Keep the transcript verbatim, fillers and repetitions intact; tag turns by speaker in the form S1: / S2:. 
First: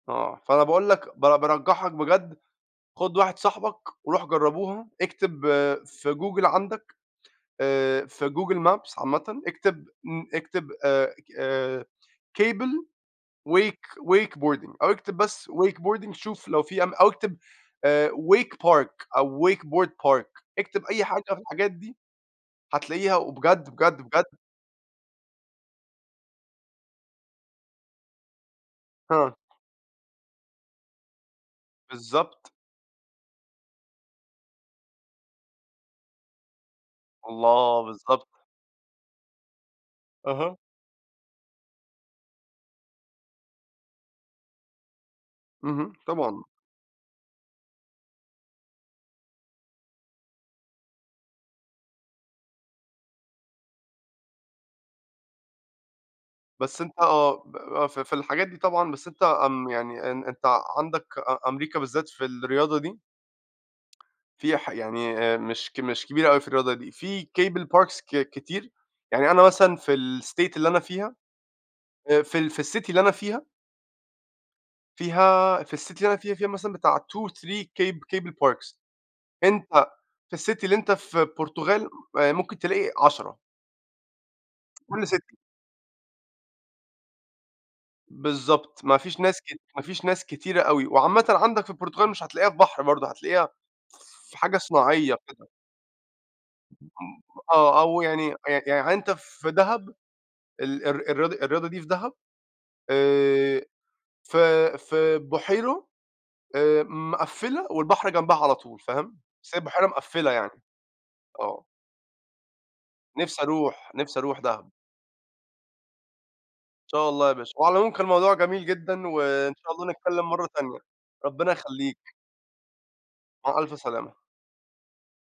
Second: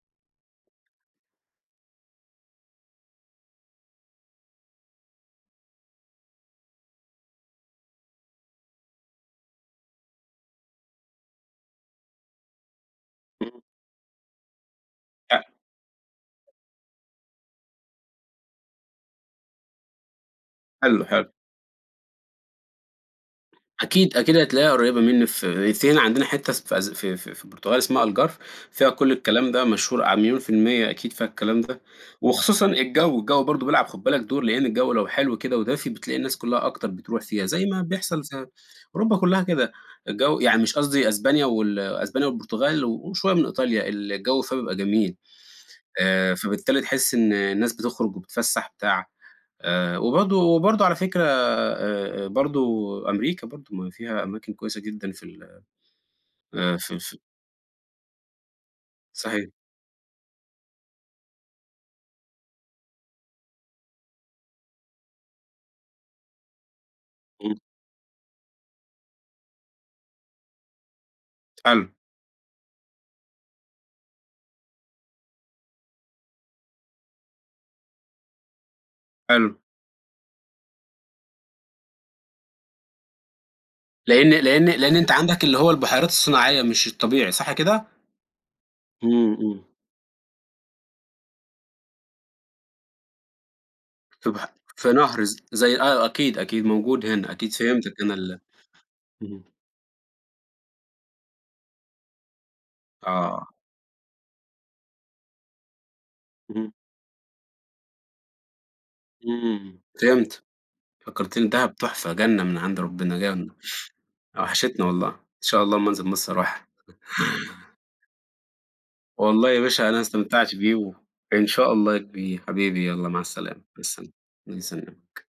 S1: آه. فأنا باقول لك ب بارجّحك بجد خُد واحد صاحبك وروح جرّبوها، اكتب في Google عندَك آآ في Google Maps عامةً اكتب م اكتب آآ اك آآ cable
S2: إمم.
S1: wake wake wakeboarding أو اكتب بس
S2: [unintelligible]
S1: wakeboarding شوف لو في أم أو اكتب آآ wake park أو wakeboard park، اكتب
S2: حلو،
S1: أي حاجة
S2: حلو.
S1: في الحاجات دي، هتلاقيها وبجد، بجد،
S2: أكيد،
S1: بجد
S2: أكيد هتلاقيها قريّبة منّي في [unintelligible] عندنا حتّة اس في أس في في البرتغال اسمها Algarve فيها كل
S1: آه.
S2: الكلام ده مشهور ع مليون في المِيّة أكيد فيها الكلام ده
S1: بالضبط.
S2: وخصوصًا الجَو، الجَو برضه بيلعب خُد بالك دور، لإن الجَو لو حلو كده ودافي، بتلاقي الناس كُلّها أكتر بتروح فيها، زي ما
S1: الله،
S2: بيحصل
S1: بالضبط.
S2: ز أوروبا كُلّها كده. الجَو
S1: أها.
S2: يعني مش قصدي أسبانيا وال أسبانيا والبرتغال وشوية من إيطاليا، الجَو فيها بيبقى جميل.
S1: اهم،
S2: آآ
S1: طبعًا.
S2: فبالتالي تحِس إن الناس بتخرُج وبتتفسّح وبتاع. آآ وبرضه وبرضه على فكرة آآ برضه أمريكا برضه، ما فيها أماكن كويسة جدًا في ال آآ
S1: بس
S2: في
S1: أنت
S2: في
S1: آه، ب ب ف في الحاجات دي طبعًا، بس أنت
S2: صحيح.
S1: آمم يعني أن أنت عندك أ أمريكا بالذات في الرياضة دي فيها ح يعني آآ مش ك مش كبيرة أوي في الرياضة دي، في
S2: إمم.
S1: cable parks ك كتير، يعني أنا مثلًا في الstate اللي أنا فيها،
S2: حلو.
S1: آآ في ال في الcity اللي أنا فيها فيها في الcity اللي أنا فيها، فيها مثلًا بتاع two، three cab cable parks
S2: حلو.
S1: أنت في الcity اللي أنت في برتغال، آآ ممكن تلاقي عشرة.
S2: لإن لإن لإن
S1: كل
S2: أنت
S1: city.
S2: عندك اللي هو البُحيرات الصناعية مش الطبيعي صح كده؟
S1: بالضبط، ما فيش
S2: إمم،
S1: ناس ك
S2: إمم.
S1: ما فيش ناس كتيرة أوي وعامةً عندك في البرتغال مش هتلاقيها في بحر برضه، هتلاقيها
S2: في
S1: في
S2: بحر
S1: حاجة
S2: في
S1: صناعية
S2: نهر ز
S1: كده.
S2: زي آه، أكيد، أكيد موجود
S1: م
S2: هنا، أكيد
S1: آه،
S2: فهمتَك
S1: أو
S2: أنا
S1: يعني
S2: ال
S1: يع يعني أنت في
S2: اهم.
S1: دهب، ال الر الرياضة الرياضة دي في دهب،
S2: آه.
S1: آآ في في بُحيرو
S2: اهم.
S1: آآ مقفِّلة والبحر جنبها على طول فاهم، بس هي
S2: إمم،
S1: بحيرة مقفِّلة
S2: فهمت.
S1: يعني.
S2: فكّرتني
S1: آه.
S2: fدهب تُحفة، جنّة من عند ربِّنا
S1: نفسي
S2: جنّة،
S1: أروح، نفسي أروح دهب.
S2: وحشتني والله. إن شاء الله أمّا أنزل مصر أروحها.
S1: إن شاء الله يا باشا. وعلى العموم كان موضوع جميل جدًا
S2: والله
S1: وإن
S2: يا
S1: شاء
S2: باشا
S1: الله
S2: أنا
S1: نتكلّم مرّة
S2: استمتعت بيه
S1: تانية،
S2: و إن
S1: ربِّنا
S2: شاء الله يا
S1: يخلّيك.
S2: كبير، حبيبي يالّا مع
S1: مع
S2: السلامة،
S1: ألف
S2: مع السلامة،
S1: سلامة.
S2: الله يسلمك.